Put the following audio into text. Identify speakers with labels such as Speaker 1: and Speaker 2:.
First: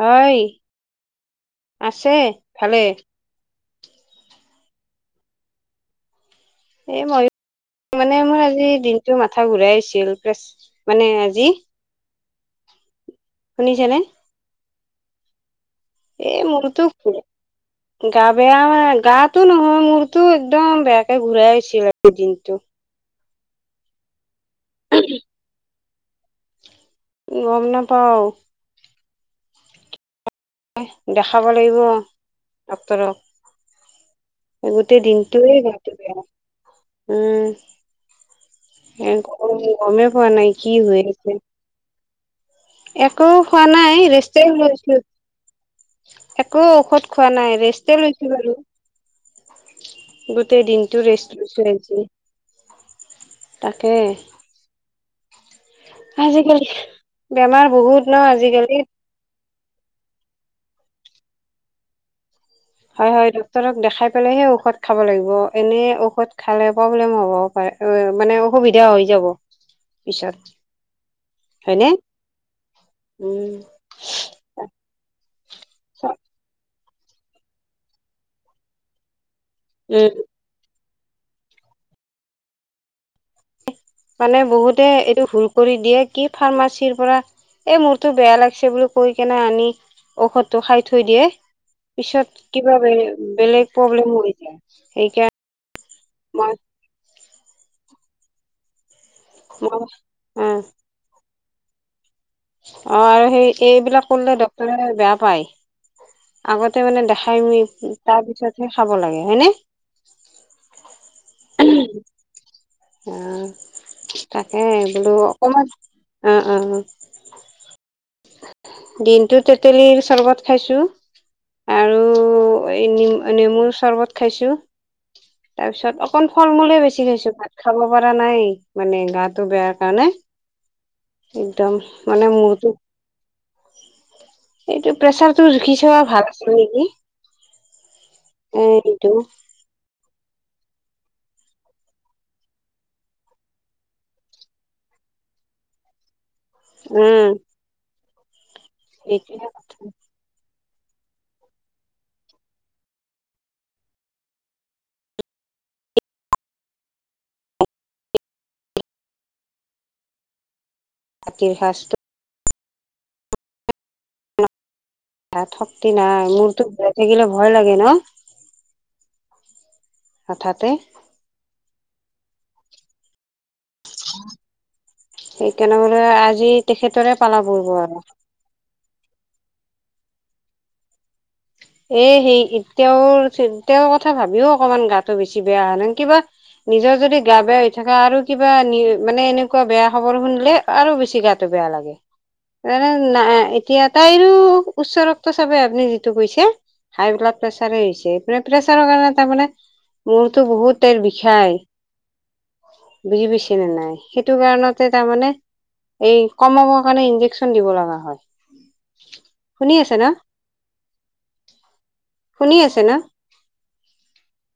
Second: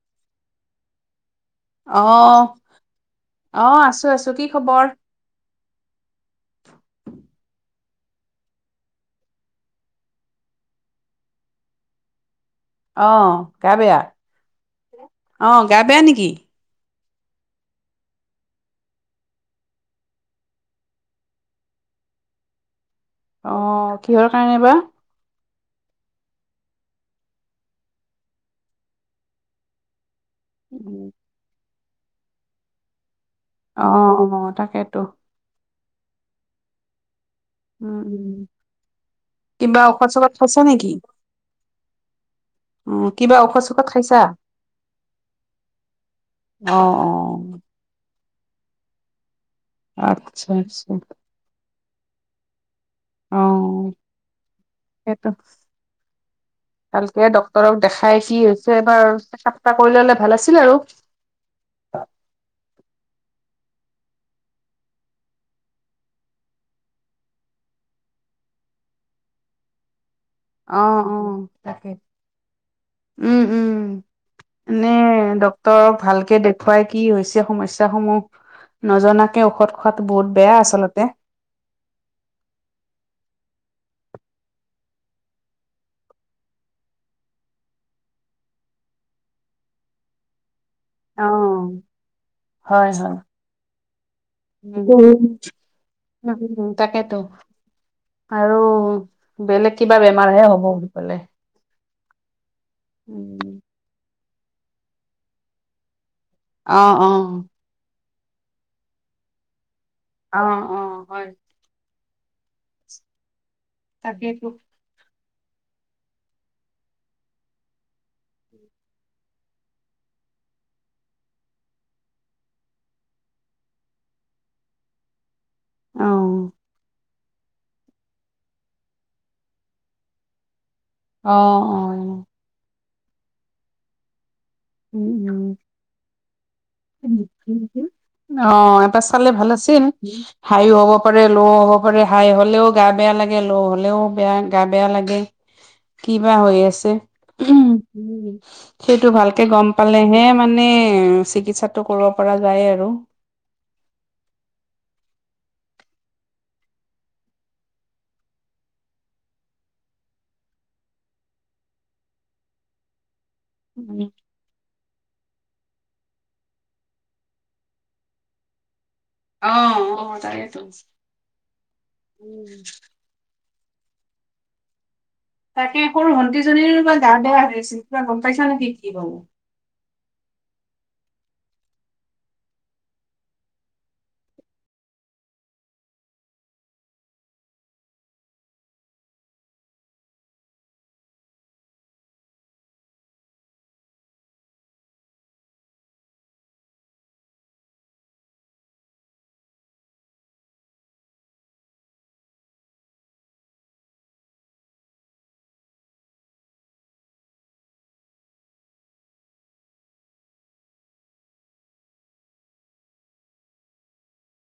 Speaker 1: হয় আছে
Speaker 2: অঁ,
Speaker 1: ভালে
Speaker 2: অঁ আছো আছো কি খবৰ?
Speaker 1: এ মইও মানে মোৰ আজি দিনটো মাথা ঘূৰাই গৈছিল মানে আজি।
Speaker 2: অঁ গা
Speaker 1: শুনিছেনে
Speaker 2: বেয়া, অঁ গা বেয়া নেকি?
Speaker 1: মোৰটো ঘূৰে গা বেয়া গাটো নহয় মোৰতো একদম বেয়াকে ঘূৰাই আছিল দিনটো।
Speaker 2: অ কিহৰ কাৰণে বা।
Speaker 1: উম গম নাপাওঁ। তই
Speaker 2: উম,
Speaker 1: দেখাব লাগিব ডক্তৰক
Speaker 2: অঁ অঁ তাকেইতো।
Speaker 1: তেঁওৰো গাটো বেয়া উম।
Speaker 2: উম উম
Speaker 1: এ
Speaker 2: কিবা ঔষধ
Speaker 1: গমে পোৱা
Speaker 2: চৌষধ
Speaker 1: নাই
Speaker 2: খাইছা
Speaker 1: কি
Speaker 2: নেকি
Speaker 1: হৈ আছে।
Speaker 2: অহ
Speaker 1: একো
Speaker 2: কিবা ঔষধ
Speaker 1: খোৱা
Speaker 2: চৌষধ
Speaker 1: নাই
Speaker 2: খাইছা
Speaker 1: ৰেষ্ট লৈ আছিলো। একো
Speaker 2: অহ
Speaker 1: ঔষধ খোৱা
Speaker 2: অহ
Speaker 1: নাই ৰেষ্টে লৈছো বাৰু
Speaker 2: আচ্ছা
Speaker 1: গোটেই
Speaker 2: আচ্ছা
Speaker 1: দিনতটো ৰেষ্ট। বস্তু কিনিছিলি
Speaker 2: অহ
Speaker 1: তাকে।
Speaker 2: সেইটো,
Speaker 1: আজিকালি
Speaker 2: ভালকে
Speaker 1: বেমাৰ
Speaker 2: ডক্তক
Speaker 1: বহুত ন
Speaker 2: দেখাই কি হৈছে
Speaker 1: আজিকালি
Speaker 2: এবাৰ টা কৰিলে ললে ভাল আছিল আৰু।
Speaker 1: হয় হয় ডক্তৰক দেখাই পেলাইহে ঔষধ খাব লাগিব, এনেই ঔষধ খালে প্ৰব্লেম হ'ব। হয় মানে অসুবিধা হৈ যাব পিছত।
Speaker 2: অঁ অঁ
Speaker 1: হয়নে
Speaker 2: তাকেই উম উম। মানে ডক্তৰক ভালকে দেখুৱাই কি হৈছে সমস্যা সমূহ নজনাকে ঔষধ খোৱাত
Speaker 1: উম
Speaker 2: বহুত বেয়া আচলতে।
Speaker 1: মানে বহুতে এইটো ভুল কৰি দিয়ে, কি ফাৰ্মাচীৰ পৰা এ মূৰতটো বেয়া লাগিছে বুলি কৈ কেনে আনি ঔষধটো খাই থৈ দিয়ে।
Speaker 2: অ',
Speaker 1: পিছত কিবা
Speaker 2: হয়,
Speaker 1: বেলে
Speaker 2: হয়।
Speaker 1: বেলেগ প্ৰব্লেম হৈ যায়,
Speaker 2: উম,
Speaker 1: সেইকা
Speaker 2: [unintelligible] তাকেতো আৰু বেলেগ
Speaker 1: মই
Speaker 2: কিবা বেমাৰহে হ'ব বুলি কলে।
Speaker 1: অঁ আৰু
Speaker 2: উম,
Speaker 1: সেই এইবিলাক কৰিলে ডক্তৰে বেয়া পায়। আগতে
Speaker 2: অ',
Speaker 1: মানে
Speaker 2: অ'।
Speaker 1: দেখাইমিনি তাৰ পিছতহে খাব লাগে হয়নে?
Speaker 2: অঁ অঁ হয়।
Speaker 1: অঁ,
Speaker 2: তাকেইতো
Speaker 1: তাকে বোলো অকমান অঁ অঁ দিনটো তেতেলীৰ চৰ্বত খাইছো। আৰু এই নিম নেমুৰ চৰ্বত খাইছোঁ। তাৰ পিছত অকন
Speaker 2: অ',
Speaker 1: ফল মূলহে বেছি খাইছো। খাব পৰা নাই মানে গাটো বেয়াৰ কাৰণে,
Speaker 2: অ',
Speaker 1: একদম
Speaker 2: অ'।
Speaker 1: মানে মোৰতো, এইটো প্ৰেচাৰতটো জুখি চোৱা ভাল আছিল নেকি? এ
Speaker 2: অঁ এবাৰ
Speaker 1: এইটো
Speaker 2: চালে ভাল আছিল। হাইও হ'ব পাৰে ল' হ'ব পাৰে হাই হ'লেও গা বেয়া লাগে ল' হলেও বেয়া গা বেয়া লাগে। কিবা হৈ আছে,
Speaker 1: উম
Speaker 2: সেইটো
Speaker 1: এইটো
Speaker 2: ভালকে গম পালেহে মানে চিকিৎসাটো কৰিব পৰা যায় আৰু।
Speaker 1: বাকী সাজটো
Speaker 2: উম
Speaker 1: গাত শক্তি নাই মূৰতো ঘূৰাই থাকিলে ভয় লাগে ন।
Speaker 2: অ অ তাকেইতো,
Speaker 1: হঠাতে
Speaker 2: উম। তাকে
Speaker 1: সেইকাৰণে হলে
Speaker 2: সৰু
Speaker 1: আজি তেখেতৰে পালা পৰিব আৰু।
Speaker 2: পইচা নে দি থি বু।
Speaker 1: এ সেই তেওঁৰ - তেওঁৰ কথা ভাবিও অকমান গাটো বেছি বেয়া হয় ন কিবা নিজৰ যদি গা বেয়া হৈ থকা আৰু কিবা নি মানে এনেকুৱা বেয়া খবৰ শুনিলে আৰু বেছি গাটো বেয়া লাগে। তা না নাই এতিয়া তাইৰো উচ্চ ৰক্ত চাপে আপুনি যি টো গৈছে হাই ব্লাড প্ৰেছাৰ হৈছে এই প্ৰেছাৰৰ কাৰণে তাৰমানে মূৰতো বহুততেৰ বিষায়। বুজি পাইছে নে নাই? সেইটো কাৰণতে তাৰমানে এই কমাবৰ কাৰণে ইনজেকচন দিব লগা হয়, শুনি আছে না? শুনি আছে না?